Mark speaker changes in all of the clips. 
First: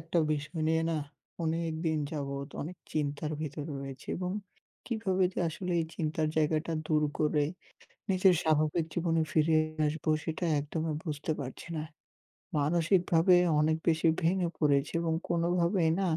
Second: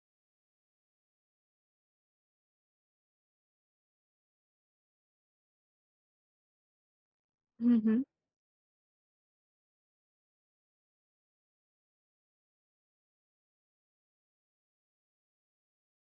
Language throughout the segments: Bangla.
Speaker 1: একটা বিষয় নিয়ে না অনেক দিন যাবৎ অনেক চিন্তার ভিতরে রয়েছে এবং কিভাবে যে আসলে এই চিন্তার জায়গাটা দূর করে
Speaker 2: হুম, হুম।
Speaker 1: নিজের স্বাভাবিক জীবনে ফিরে আসবো সেটা একদমই বুঝতে পারছি না। মানসিকভাবে অনেক বেশি ভেঙে পড়েছি এবং কোনোভাবেই না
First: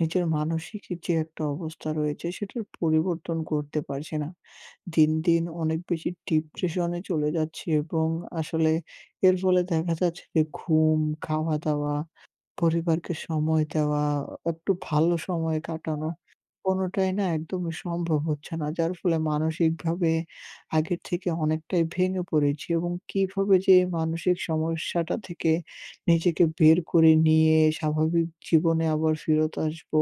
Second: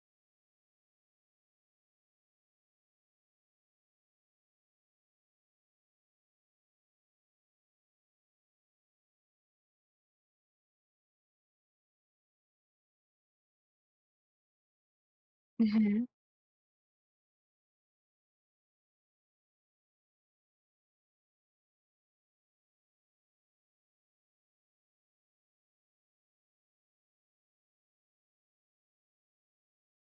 Speaker 1: নিজের মানসিক যে একটা অবস্থা রয়েছে সেটার পরিবর্তন করতে পারছি না। দিন, দিন অনেক বেশি ডিপ্রেশন এ চলে যাচ্ছি এবং আসলে এর ফলে দেখা যাচ্ছে যে ঘুম, খাওয়া-দাওয়া, পরিবারকে সময় দেওয়া, একটু ভালো সময়
Speaker 2: হ্যাঁ,
Speaker 1: কাটানো, কোনোটাই না একদমই সম্ভব হচ্ছে না। যার ফলে মানসিকভাবে আগের থেকে অনেকটাই ভেঙে পড়েছি এবং কিভাবে যে এই মানসিক সমস্যাটা থেকে নিজেকে বের করে নিয়ে স্বাভাবিক জীবনে আবার ফেরত আসবো,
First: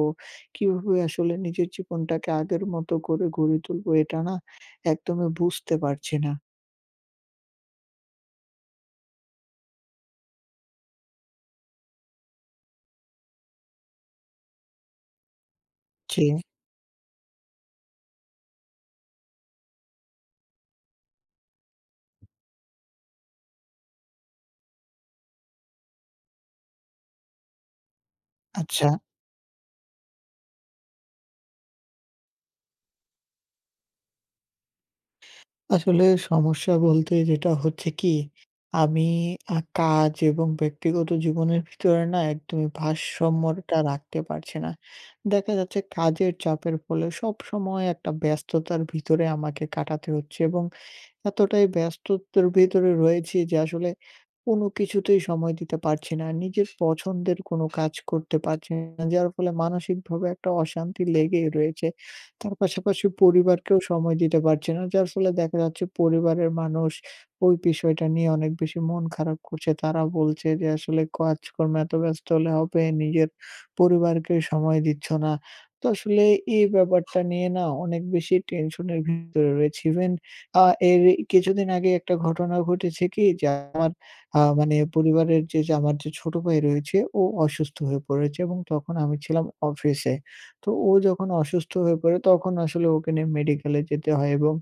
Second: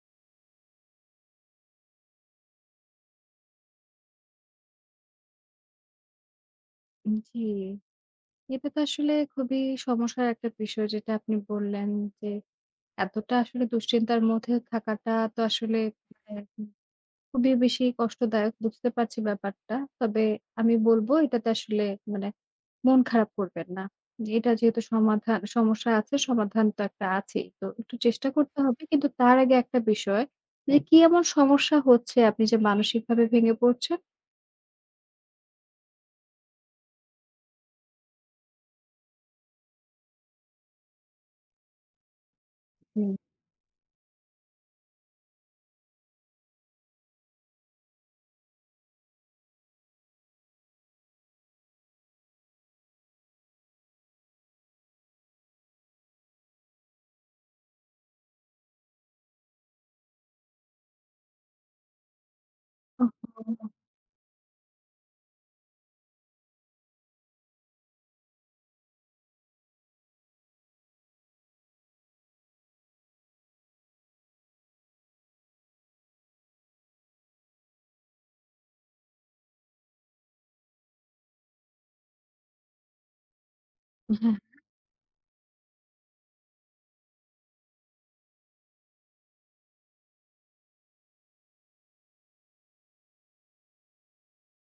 Speaker 1: কিভাবে আসলে নিজের জীবনটাকে আগের মতো করে গড়ে তুলবো, এটা না একদমই বুঝতে পারছি না।
Speaker 2: জি। এটা তো আসলে খুবই সমস্যার একটা বিষয় যেটা আপনি বললেন যে, এতটা আসলে দুশ্চিন্তার মধ্যে থাকাটা তো আসলে
Speaker 1: জি,
Speaker 2: মানে খুবই বেশি কষ্টদায়ক। বুঝতে পারছি ব্যাপারটা। তবে আমি বলব এটাতে আসলে মানে মন খারাপ করবেন না। যে এটা যেহেতু সমাধান সমস্যা আছে, সমাধান তো একটা আছেই। তো একটু চেষ্টা করতে হবে।
Speaker 1: আচ্ছা।
Speaker 2: কিন্তু তার আগে একটা বিষয় যে, কি এমন সমস্যা হচ্ছে আপনি যে মানসিকভাবে ভেঙে পড়ছেন?
Speaker 1: আসলে সমস্যা বলতে যেটা হচ্ছে কি, আমি কাজ এবং ব্যক্তিগত জীবনের ভিতরে না একদমই
Speaker 2: হুম।
Speaker 1: ভারসাম্যটা রাখতে পারছি না। দেখা যাচ্ছে, কাজের চাপের ফলে সবসময় একটা ব্যস্ততার ভিতরে আমাকে কাটাতে হচ্ছে এবং এতটাই ব্যস্ততার ভিতরে রয়েছি যে আসলে কোনো কিছুতেই সময় দিতে পারছি না। নিজের পছন্দের কোনো কাজ করতে পারছি না। যার ফলে মানসিকভাবে একটা অশান্তি লেগেই রয়েছে। তার পাশাপাশি
Speaker 2: ওহো!
Speaker 1: পরিবারকেও সময় দিতে পারছি না। যার ফলে দেখা যাচ্ছে, পরিবারের মানুষ ওই বিষয়টা নিয়ে অনেক বেশি মন খারাপ করছে। তারা বলছে যে, আসলে কাজকর্মে এত ব্যস্ত হলে হবে, নিজের পরিবারকে সময় দিচ্ছ না। তো আসলে এই ব্যাপারটা নিয়ে না অনেক বেশি টেনশনের ভিতরে রয়েছি। ইভেন আ এর কিছুদিন আগে একটা ঘটনা ঘটেছে কি, যে আমার মানে পরিবারের যে আমার যে ছোট ভাই রয়েছে, ও অসুস্থ হয়ে পড়েছে এবং তখন আমি ছিলাম অফিসে। তো ও যখন অসুস্থ হয়ে পড়ে তখন আসলে ওকে নিয়ে মেডিকেলে যেতে হয় এবং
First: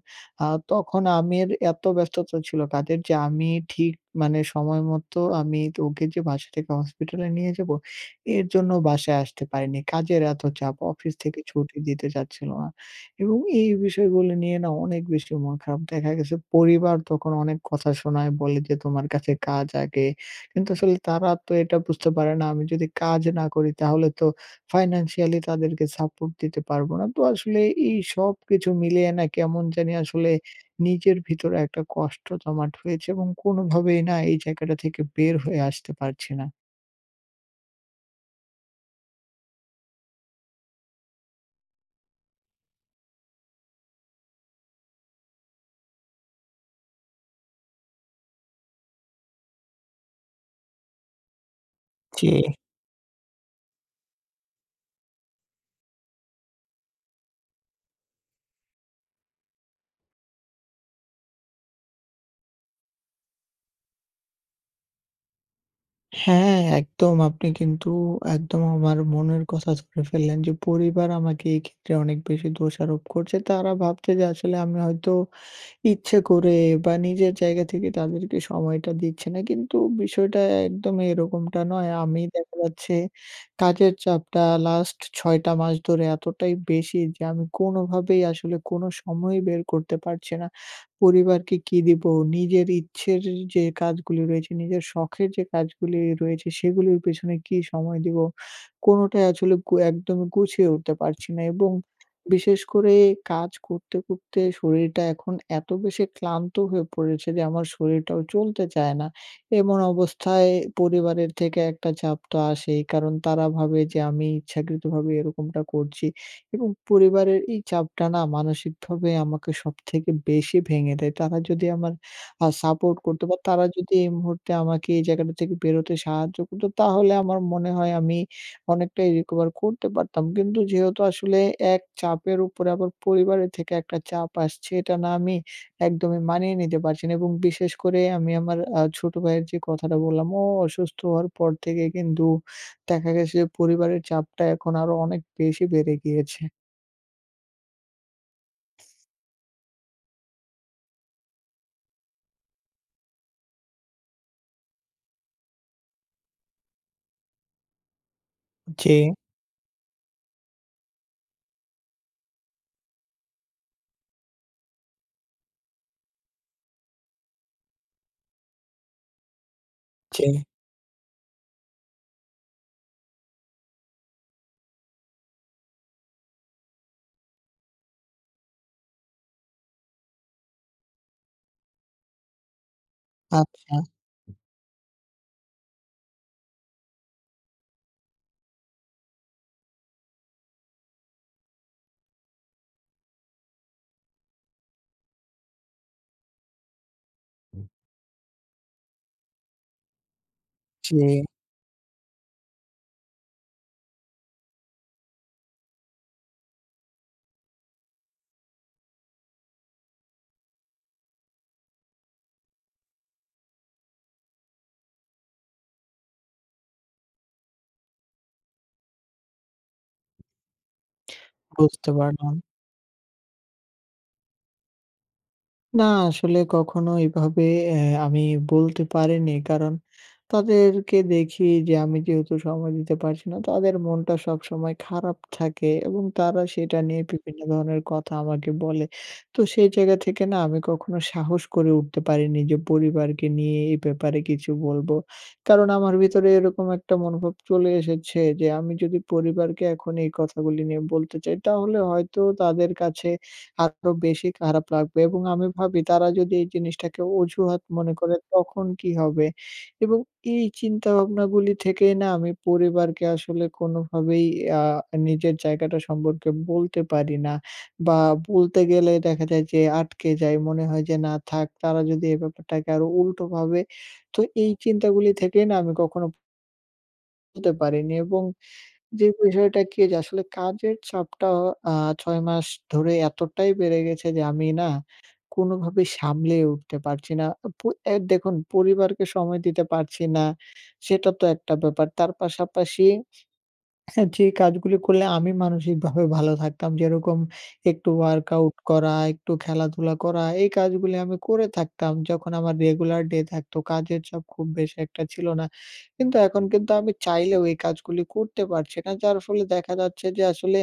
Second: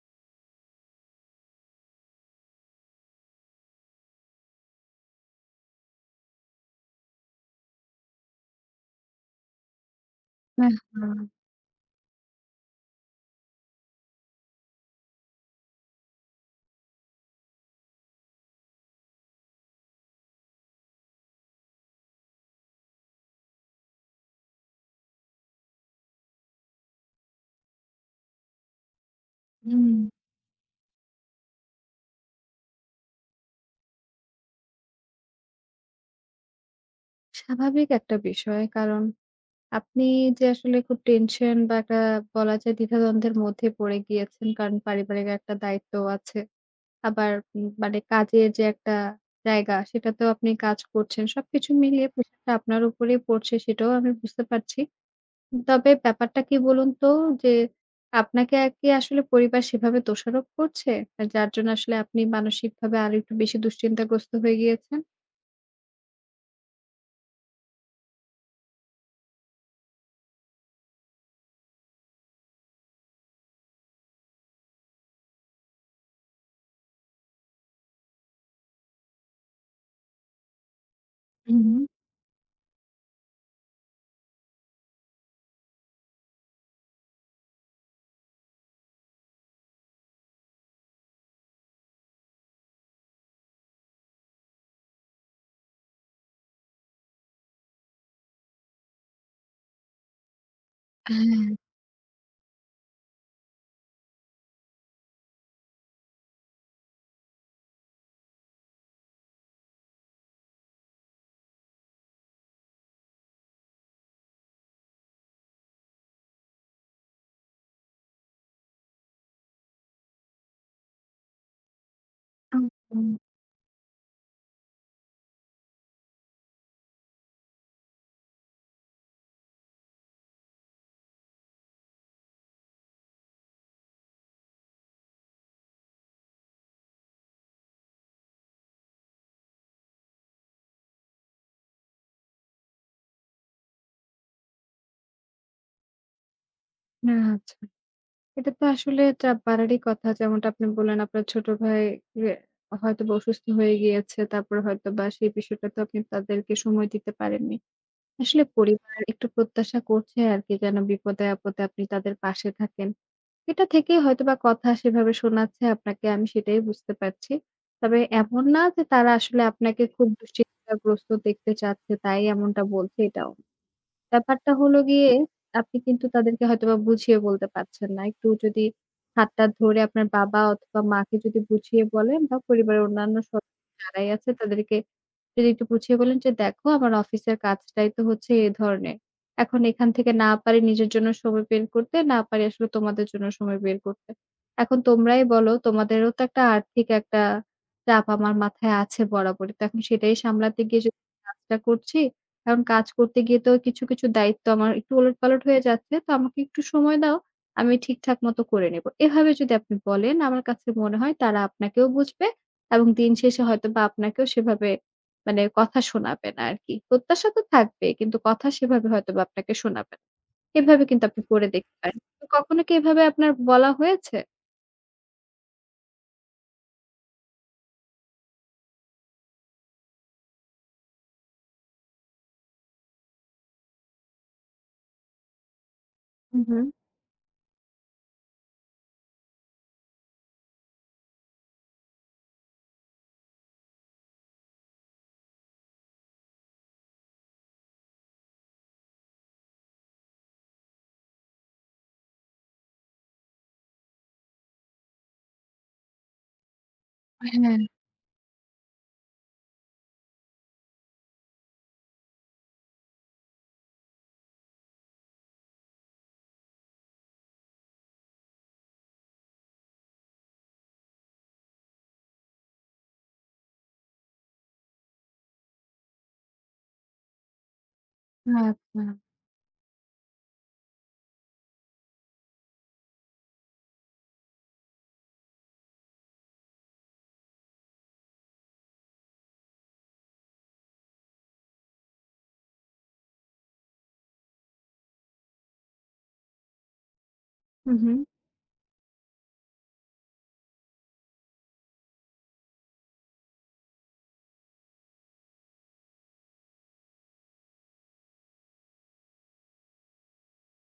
Speaker 1: আ তখন আমের এত ব্যস্ততা ছিল কাজের যে আমি ঠিক মানে সময় মতো আমি তো ওকে যে বাসা থেকে হসপিটালে নিয়ে যাবো, এর জন্য বাসায় আসতে পারিনি। কাজের এত
Speaker 2: হ্যাঁ,
Speaker 1: চাপ,
Speaker 2: হ্যাঁ,
Speaker 1: অফিস
Speaker 2: হ্যাঁ।
Speaker 1: থেকে ছুটি দিতে চাচ্ছিল না। এবং এই বিষয়গুলো নিয়ে না অনেক বেশি মন খারাপ। দেখা গেছে, পরিবার তখন অনেক কথা শোনায়, বলে যে, "তোমার কাছে কাজ আগে।" কিন্তু আসলে তারা তো এটা বুঝতে পারে না, আমি যদি কাজ না করি তাহলে তো ফাইন্যান্সিয়ালি তাদেরকে সাপোর্ট দিতে পারবো না। তো আসলে এই সবকিছু মিলিয়ে না কেমন
Speaker 2: হুম,
Speaker 1: জানি আসলে নিজের ভিতরে একটা কষ্ট জমাট হয়েছে এবং কোনোভাবেই না এই জায়গাটা থেকে বের হয়ে আসতে পারছি না।
Speaker 2: স্বাভাবিক একটা বিষয়। কারণ আপনি যে আসলে খুব টেনশন বা একটা বলা যায় দ্বিধাদ্বন্দ্বের মধ্যে পড়ে গিয়েছেন। কারণ পারিবারিক একটা দায়িত্ব আছে। আবার মানে কাজের যে একটা জায়গা সেটাতেও আপনি কাজ করছেন। সবকিছু মিলিয়ে
Speaker 1: জি।
Speaker 2: প্রেশারটা আপনার উপরেই পড়ছে সেটাও আমি বুঝতে পারছি। তবে ব্যাপারটা কি বলুন তো যে আপনাকে কি আসলে পরিবার সেভাবে দোষারোপ করছে? আর যার জন্য আসলে আপনি মানসিকভাবে আরেকটু বেশি দুশ্চিন্তাগ্রস্ত হয়ে গিয়েছেন?
Speaker 1: হ্যাঁ, একদম। আপনি কিন্তু একদম আমার মনের কথা ধরে ফেললেন যে, পরিবার আমাকে এই ক্ষেত্রে অনেক বেশি দোষারোপ করছে। তারা ভাবছে যে আসলে আমি হয়তো ইচ্ছে করে বা নিজের জায়গা থেকে তাদেরকে সময়টা দিচ্ছে না। কিন্তু বিষয়টা একদমই এরকমটা
Speaker 2: হুম,
Speaker 1: নয়। আমি দেখা যাচ্ছে কাজের চাপটা লাস্ট ৬ টা মাস ধরে এতটাই বেশি যে আমি কোনোভাবেই আসলে কোনো সময়ই বের করতে পারছি না। পরিবারকে কি দিব? নিজের ইচ্ছের যে কাজগুলি রয়েছে, নিজের শখের যে কাজগুলি রয়েছে, সেগুলির পেছনে কি সময় দিব? কোনোটাই আসলে একদম গুছিয়ে উঠতে পারছি না
Speaker 2: হ্যাঁ,
Speaker 1: এবং বিশেষ করে কাজ করতে, করতে শরীরটা এখন এত বেশি ক্লান্ত হয়ে পড়েছে যে আমার শরীরটাও চলতে চায় না। এমন অবস্থায় পরিবারের থেকে একটা চাপ তো আসেই। কারণ তারা ভাবে যে আমি ইচ্ছাকৃতভাবে এরকমটা করছি এবং পরিবারের এই চাপটা না মানসিকভাবে আমাকে সবথেকে বেশি ভেঙে দেয়। তারা যদি আমার সাপোর্ট
Speaker 2: একদম।
Speaker 1: করতো বা তারা যদি এই মুহূর্তে আমাকে এই জায়গাটা থেকে বেরোতে সাহায্য করতো, তাহলে আমার মনে হয় আমি অনেকটাই রিকভার করতে পারতাম। কিন্তু যেহেতু আসলে এক চাপের উপরে আবার পরিবারের থেকে একটা চাপ আসছে, এটা না আমি একদমই মানিয়ে নিতে পারছি না এবং বিশেষ করে আমি আমার ছোট ভাইয়ের যে কথাটা বললাম, ও অসুস্থ হওয়ার পর থেকে কিন্তু দেখা গেছে যে পরিবারের চাপটা এখন আরো অনেক বেশি বেড়ে গিয়েছে।
Speaker 2: না, আচ্ছা। এটা তো আসলে চাপ বাড়ারই কথা। যেমনটা আপনি বললেন আপনার ছোট ভাই ইয়ে হয়তোবা অসুস্থ হয়ে গিয়েছে। তারপরে হয়তোবা সেই বিষয়টাতে আপনি তাদেরকে সময় দিতে পারেননি। আসলে
Speaker 1: জি,
Speaker 2: পরিবার একটু প্রত্যাশা করছে আরকি যেন বিপদে-আপদে আপনি তাদের পাশে থাকেন। এটা থেকেই হয়তোবা কথা সেভাবে শোনাচ্ছে আপনাকে আমি সেটাই বুঝতে পারছি। তবে এমন না যে তারা আসলে আপনাকে খুব
Speaker 1: জি।
Speaker 2: দুশ্চিন্তাগ্রস্ত দেখতে চাচ্ছে তাই এমনটা বলছে এটাও ব্যাপারটা হলো গিয়ে আপনি কিন্তু তাদেরকে হয়তোবা বুঝিয়ে বলতে পারছেন না। একটু যদি হাতটা ধরে আপনার বাবা অথবা মাকে যদি বুঝিয়ে বলেন বা পরিবারের অন্যান্য সদস্য
Speaker 1: আচ্ছা,
Speaker 2: যারাই আছে তাদেরকে যদি একটু বুঝিয়ে বলেন যে, "দেখো আমার অফিসের কাজটাই তো হচ্ছে এ ধরনের। এখন এখান থেকে না পারি নিজের জন্য সময় বের করতে, না পারি আসলে তোমাদের জন্য সময় বের করতে। এখন তোমরাই বলো তোমাদেরও তো একটা আর্থিক একটা চাপ আমার মাথায় আছে বরাবরই। তো এখন সেটাই সামলাতে গিয়ে
Speaker 1: জি,
Speaker 2: যদি কাজটা করছি, এখন কাজ করতে গিয়ে তো কিছু দায়িত্ব আমার একটু ওলটপালট হয়ে যাচ্ছে। তো আমাকে একটু সময় দাও। আমি ঠিকঠাক মতো করে নেব।" এভাবে যদি আপনি বলেন আমার কাছে মনে হয় তারা আপনাকেও বুঝবে এবং দিন শেষে হয়তোবা আপনাকেও সেভাবে কথা শোনাবে না আরকি। প্রত্যাশা তো থাকবে কিন্তু কথা সেভাবে হয়তোবা আপনাকে শোনাবে না। এভাবে কিন্তু আপনি করে দেখতে
Speaker 1: বুঝতে
Speaker 2: পারেন। তো
Speaker 1: পারলাম।
Speaker 2: কখনো কি এভাবে আপনার বলা হয়েছে?
Speaker 1: না আসলে কখনো এভাবে অ্যা আমি বলতে পারিনি। কারণ তাদেরকে দেখি যে আমি যেহেতু সময় দিতে পারছি না, তাদের মনটা সবসময় খারাপ থাকে এবং
Speaker 2: হু,
Speaker 1: তারা
Speaker 2: হুম।
Speaker 1: সেটা নিয়ে বিভিন্ন ধরনের কথা আমাকে বলে। তো সেই জায়গা থেকে না আমি কখনো সাহস করে উঠতে পারিনি যে পরিবারকে নিয়ে এই ব্যাপারে কিছু বলবো। কারণ আমার ভিতরে এরকম একটা মনোভাব চলে এসেছে যে আমি যদি পরিবারকে এখন এই কথাগুলি নিয়ে বলতে চাই, তাহলে হয়তো তাদের কাছে আরো বেশি খারাপ লাগবে এবং আমি ভাবি তারা যদি এই জিনিসটাকে
Speaker 2: হ্যাঁ,
Speaker 1: অজুহাত মনে করে তখন কি হবে? এবং এই চিন্তাভাবনাগুলি থেকেই না আমি পরিবারকে আসলে কোনোভাবেই আ নিজের জায়গাটা সম্পর্কে বলতে পারি না, বা বলতে গেলে দেখা যায় যে আটকে যাই। মনে হয় যে, না থাক, তারা যদি এই ব্যাপারটাকে আরো উল্টো ভাবে। তো এই চিন্তাগুলি থেকেই না আমি কখনো বলতে পারিনি এবং
Speaker 2: আচ্ছা।
Speaker 1: যে বিষয়টা কি, যে আসলে কাজের চাপটা আ ৬ মাস ধরে এতটাই বেড়ে গেছে যে আমি না কোনোভাবেই সামলিয়ে উঠতে পারছি না। পো এ দেখুন, পরিবারকে সময় দিতে পারছি না, সেটা তো একটা ব্যাপার। তার পাশাপাশি হ্যাঁ, যে কাজগুলি করলে আমি মানসিকভাবে ভালো থাকতাম। যেরকম
Speaker 2: হু,
Speaker 1: একটু
Speaker 2: হুম।
Speaker 1: ওয়ার্কআউট করা, একটু খেলাধুলা করা, এই কাজগুলি আমি করে থাকতাম যখন আমার রেগুলার ডে থাকতো। কাজের চাপ খুব বেশি একটা ছিল না। কিন্তু এখন কিন্তু আমি চাইলেও এই কাজগুলি করতে পারছি না। যার ফলে দেখা যাচ্ছে যে আসলে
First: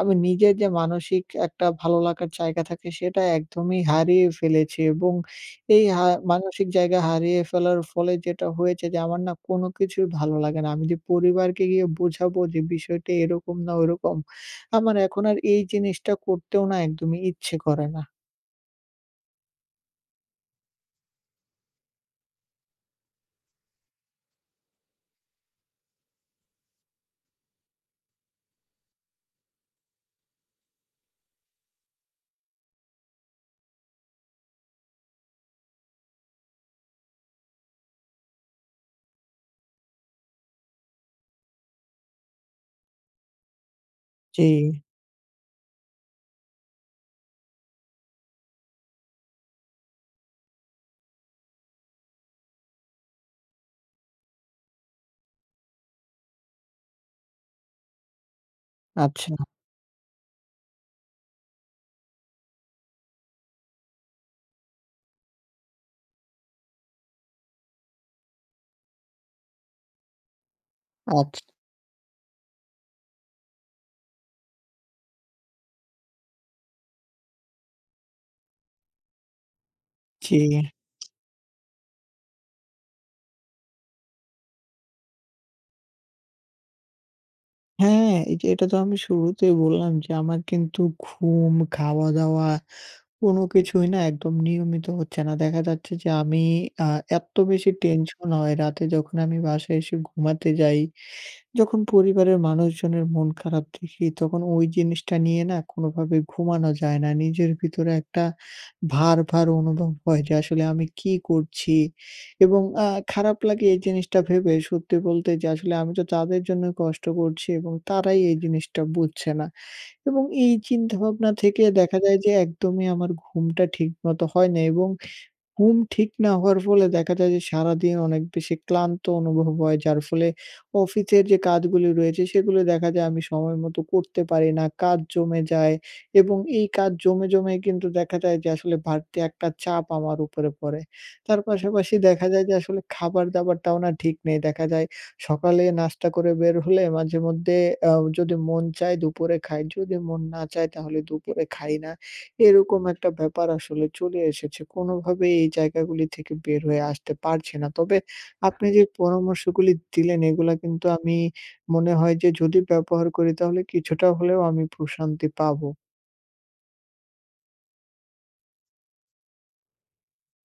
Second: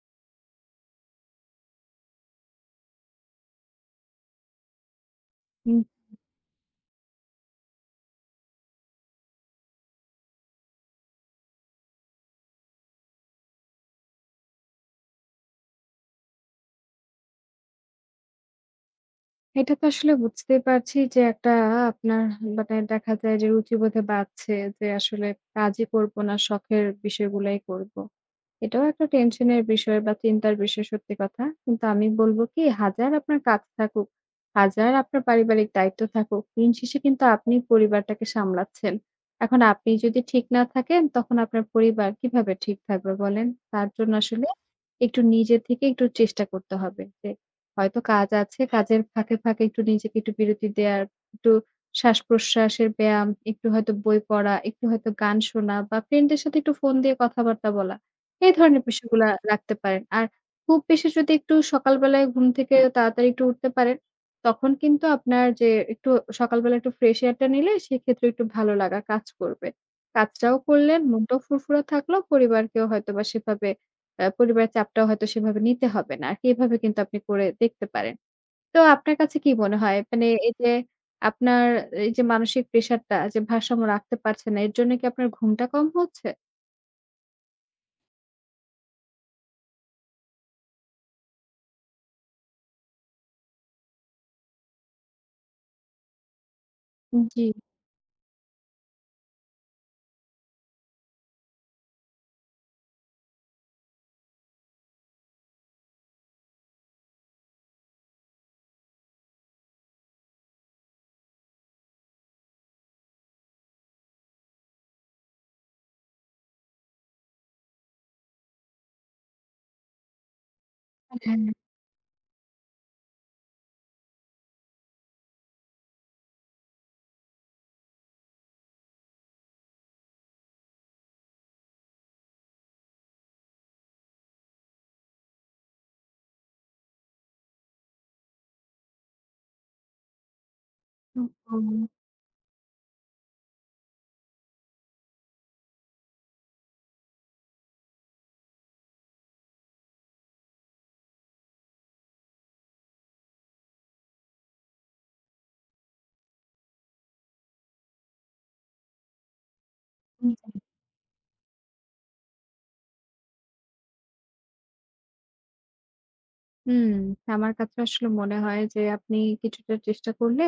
Speaker 1: আমি নিজের যে মানসিক একটা ভালো লাগার জায়গা থাকে সেটা একদমই হারিয়ে ফেলেছি এবং
Speaker 2: হুম,
Speaker 1: এই মানসিক জায়গা হারিয়ে ফেলার ফলে যেটা হয়েছে যে, আমার না কোনো কিছুই ভালো লাগে না। আমি যে পরিবারকে গিয়ে বোঝাবো যে বিষয়টা এরকম না ওরকম, আমার এখন আর এই জিনিসটা করতেও না একদমই ইচ্ছে করে না।
Speaker 2: এটা তো আসলে বুঝতেই পারছি যে একটা আপনার দেখা যায় যে রুচিবোধে বাধছে যে আসলে কাজই করব না, শখের বিষয়গুলাই করব। এটাও একটা টেনশনের বিষয় বা চিন্তার বিষয় সত্যি কথা। কিন্তু আমি বলব কি হাজার আপনার কাজ থাকুক, হাজার আপনার পারিবারিক দায়িত্ব থাকুক, দিন শেষে কিন্তু আপনি পরিবারটাকে সামলাচ্ছেন। এখন আপনি যদি ঠিক না থাকেন তখন আপনার পরিবার কিভাবে ঠিক থাকবে বলেন? তার জন্য
Speaker 1: জি,
Speaker 2: আসলে একটু নিজে থেকে একটু চেষ্টা করতে হবে যে হয়তো কাজ আছে, কাজের ফাঁকে একটু নিজেকে একটু বিরতি দেয়ার, একটু শ্বাসপ্রশ্বাসের ব্যায়াম, একটু হয়তো বই পড়া, একটু হয়তো গান শোনা বা ফ্রেন্ডের সাথে একটু ফোন দিয়ে কথাবার্তা বলা। এই ধরনের
Speaker 1: আচ্ছা,
Speaker 2: বিষয়গুলা রাখতে পারেন। আর খুব বেশি যদি একটু সকালবেলায় ঘুম থেকে তাড়াতাড়ি একটু উঠতে পারেন, তখন কিন্তু আপনার যে একটু সকালবেলা একটু ফ্রেশ এয়ারটা নিলে সেক্ষেত্রে একটু ভালো লাগা কাজ করবে। কাজটাও করলেন, মনটাও
Speaker 1: আচ্ছা,
Speaker 2: ফুরফুরা থাকলো, পরিবারকেও হয়তোবা সেভাবে পরিবারের চাপটাও হয়তো সেভাবে নিতে হবে না। আরকি এভাবে কিন্তু আপনি করে দেখতে পারেন। তো আপনার কাছে কি মনে হয়? মানে
Speaker 1: জি।
Speaker 2: এই যে আপনার এই যে মানসিক প্রেশারটা যে ভারসাম্য রাখতে পারছেন না, এর জন্য কি আপনার ঘুমটা কম হচ্ছে?
Speaker 1: হ্যাঁ, এই যে এটা তো আমি শুরুতেই বললাম যে আমার কিন্তু ঘুম, খাওয়া-দাওয়া কোনো কিছুই না একদম নিয়মিত হচ্ছে না। দেখা যাচ্ছে যে আমি আ এত
Speaker 2: জি,
Speaker 1: বেশি টেনশন হয় রাতে যখন আমি বাসায় এসে ঘুমাতে যাই, যখন পরিবারের মানুষজনের মন খারাপ দেখি, তখন ওই জিনিসটা নিয়ে না কোনোভাবে ঘুমানো যায় না। নিজের ভিতরে একটা ভার, ভার অনুভব হয় যে আসলে আমি কি করছি? এবং খারাপ লাগে এই জিনিসটা ভেবে, সত্যি বলতে, যে আসলে আমি তো তাদের জন্য কষ্ট করছি এবং তারাই এই জিনিসটা বুঝছে না। এবং এই চিন্তাভাবনা
Speaker 2: হ্যাঁ।
Speaker 1: থেকে দেখা যায় যে একদমই আমার ঘুমটা ঠিক মতো হয় না এবং ঘুম ঠিক না হওয়ার ফলে দেখা যায় যে সারাদিন অনেক বেশি ক্লান্ত অনুভব হয়। যার ফলে অফিসের যে কাজগুলি রয়েছে সেগুলো দেখা যায় আমি সময় মতো করতে পারি না। কাজ জমে যায় এবং এই কাজ জমে, জমে কিন্তু দেখা যায় যে আসলে বাড়তি একটা চাপ আমার উপরে পড়ে। তার
Speaker 2: একদম।
Speaker 1: পাশাপাশি দেখা যায় যে আসলে খাবার-দাবারটাও না ঠিক নেই। দেখা যায় সকালে নাস্তা করে বের হলে মাঝেমধ্যে আ যদি মন চায় দুপুরে খাই, যদি মন না চায় তাহলে দুপুরে খাই না। এরকম একটা ব্যাপার আসলে চলে এসেছে। কোনোভাবেই এই জায়গাগুলি থেকে বের হয়ে আসতে পারছি না। তবে আপনি যে পরামর্শগুলি দিলেন
Speaker 2: হুম,
Speaker 1: এগুলা কিন্তু আমি মনে হয় যে যদি ব্যবহার করি তাহলে কিছুটা হলেও আমি প্রশান্তি পাবো।
Speaker 2: হুম, আমার কাছে আসলে মনে হয় যে আপনি কিছুটা চেষ্টা করলে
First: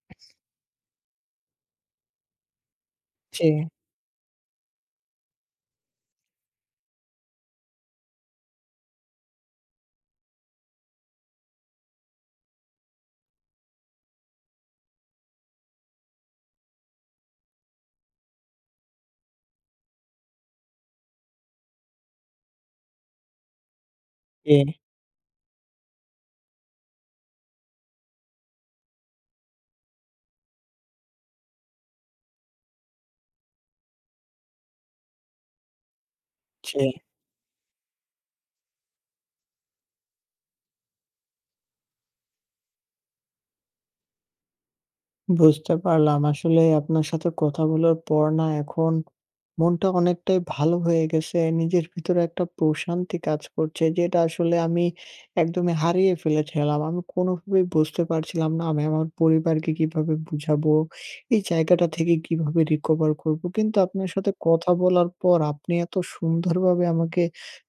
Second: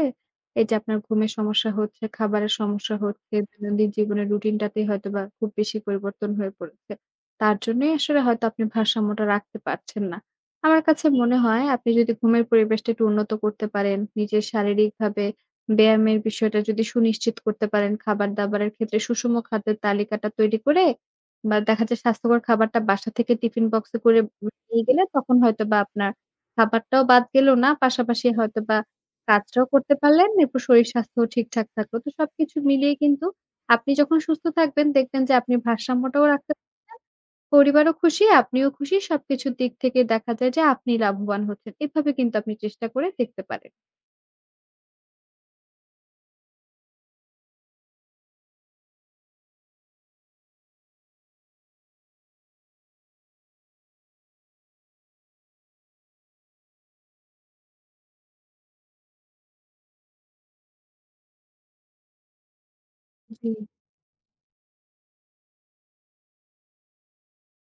Speaker 2: এই যে আপনার ঘুমের সমস্যা হচ্ছে, খাবারের সমস্যা হচ্ছে,
Speaker 1: জি,
Speaker 2: দৈনন্দিন জীবনের রুটিনটাতেই হয়তোবা খুব বেশি পরিবর্তন হয়ে পড়েছে। তার জন্যই আসলে হয়তো আপনি ভারসাম্যটা রাখতে পারছেন না। আমার কাছে মনে হয় আপনি যদি ঘুমের পরিবেশটা একটু উন্নত করতে পারেন, নিজের শারীরিকভাবে ব্যায়ামের বিষয়টা যদি সুনিশ্চিত করতে পারেন, খাবার-দাবারের ক্ষেত্রে সুষম খাদ্যের তালিকাটা তৈরি করে বা দেখা যায় স্বাস্থ্যকর খাবারটা বাসা থেকে টিফিন বক্সে করে
Speaker 1: জি,
Speaker 2: নিয়ে গেলে তখন হয়তোবা আপনার খাবারটাও বাদ গেল না। পাশাপাশি হয়তোবা কাজটাও করতে পারলেন, এরপর শরীর স্বাস্থ্যও ঠিকঠাক থাকলো। তো সবকিছু মিলিয়ে কিন্তু আপনি যখন সুস্থ থাকবেন দেখবেন যে আপনি ভারসাম্যটাও রাখতে
Speaker 1: জি।
Speaker 2: পারছেন। পরিবারও খুশি, আপনিও খুশি। সবকিছুর দিক থেকে দেখা যায় যে আপনি লাভবান হচ্ছেন। এভাবে কিন্তু আপনি চেষ্টা করে দেখতে পারেন।
Speaker 1: বুঝতে পারলাম। আসলে আপনার সাথে কথা বলার পর না এখন মনটা অনেকটাই ভালো হয়ে গেছে। নিজের ভিতরে একটা প্রশান্তি কাজ করছে, যেটা আসলে আমি একদমই হারিয়ে ফেলেছিলাম। আমি কোনোভাবেই বুঝতে পারছিলাম না আমি আমার পরিবারকে কিভাবে বুঝাবো, এই জায়গাটা থেকে কিভাবে recover করবো।
Speaker 2: জি।
Speaker 1: কিন্তু আপনার সাথে কথা বলার পর আপনি এত সুন্দরভাবে আমাকে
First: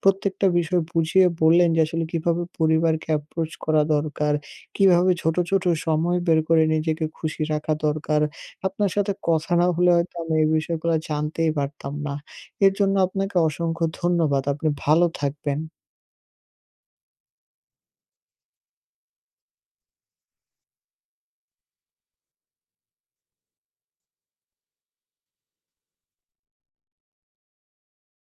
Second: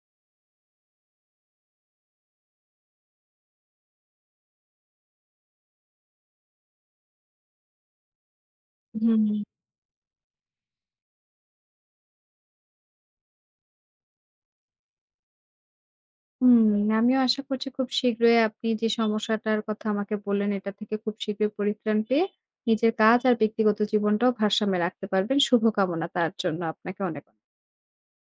Speaker 1: প্রত্যেকটা বিষয় বুঝিয়ে বললেন যে আসলে কিভাবে পরিবারকে approach করা দরকার, কিভাবে ছোট, ছোট সময় বের করে নিজেকে খুশি রাখা দরকার। আপনার সাথে
Speaker 2: হুম।
Speaker 1: কথা না হলে হয়তো আমি এই বিষয়গুলা জানতেই পারতাম না। এর জন্য আপনাকে অসংখ্য ধন্যবাদ। আপনি ভালো থাকবেন।
Speaker 2: হুম, আমিও আশা করছি খুব শীঘ্রই আপনি যে সমস্যাটার কথা আমাকে বললেন, এটা থেকে খুব শীঘ্রই পরিত্রাণ পেয়ে নিজের কাজ আর ব্যক্তিগত জীবনটাও ভারসাম্যে রাখতে পারবেন। শুভকামনা তার জন্য। আপনাকে অনেক অনেক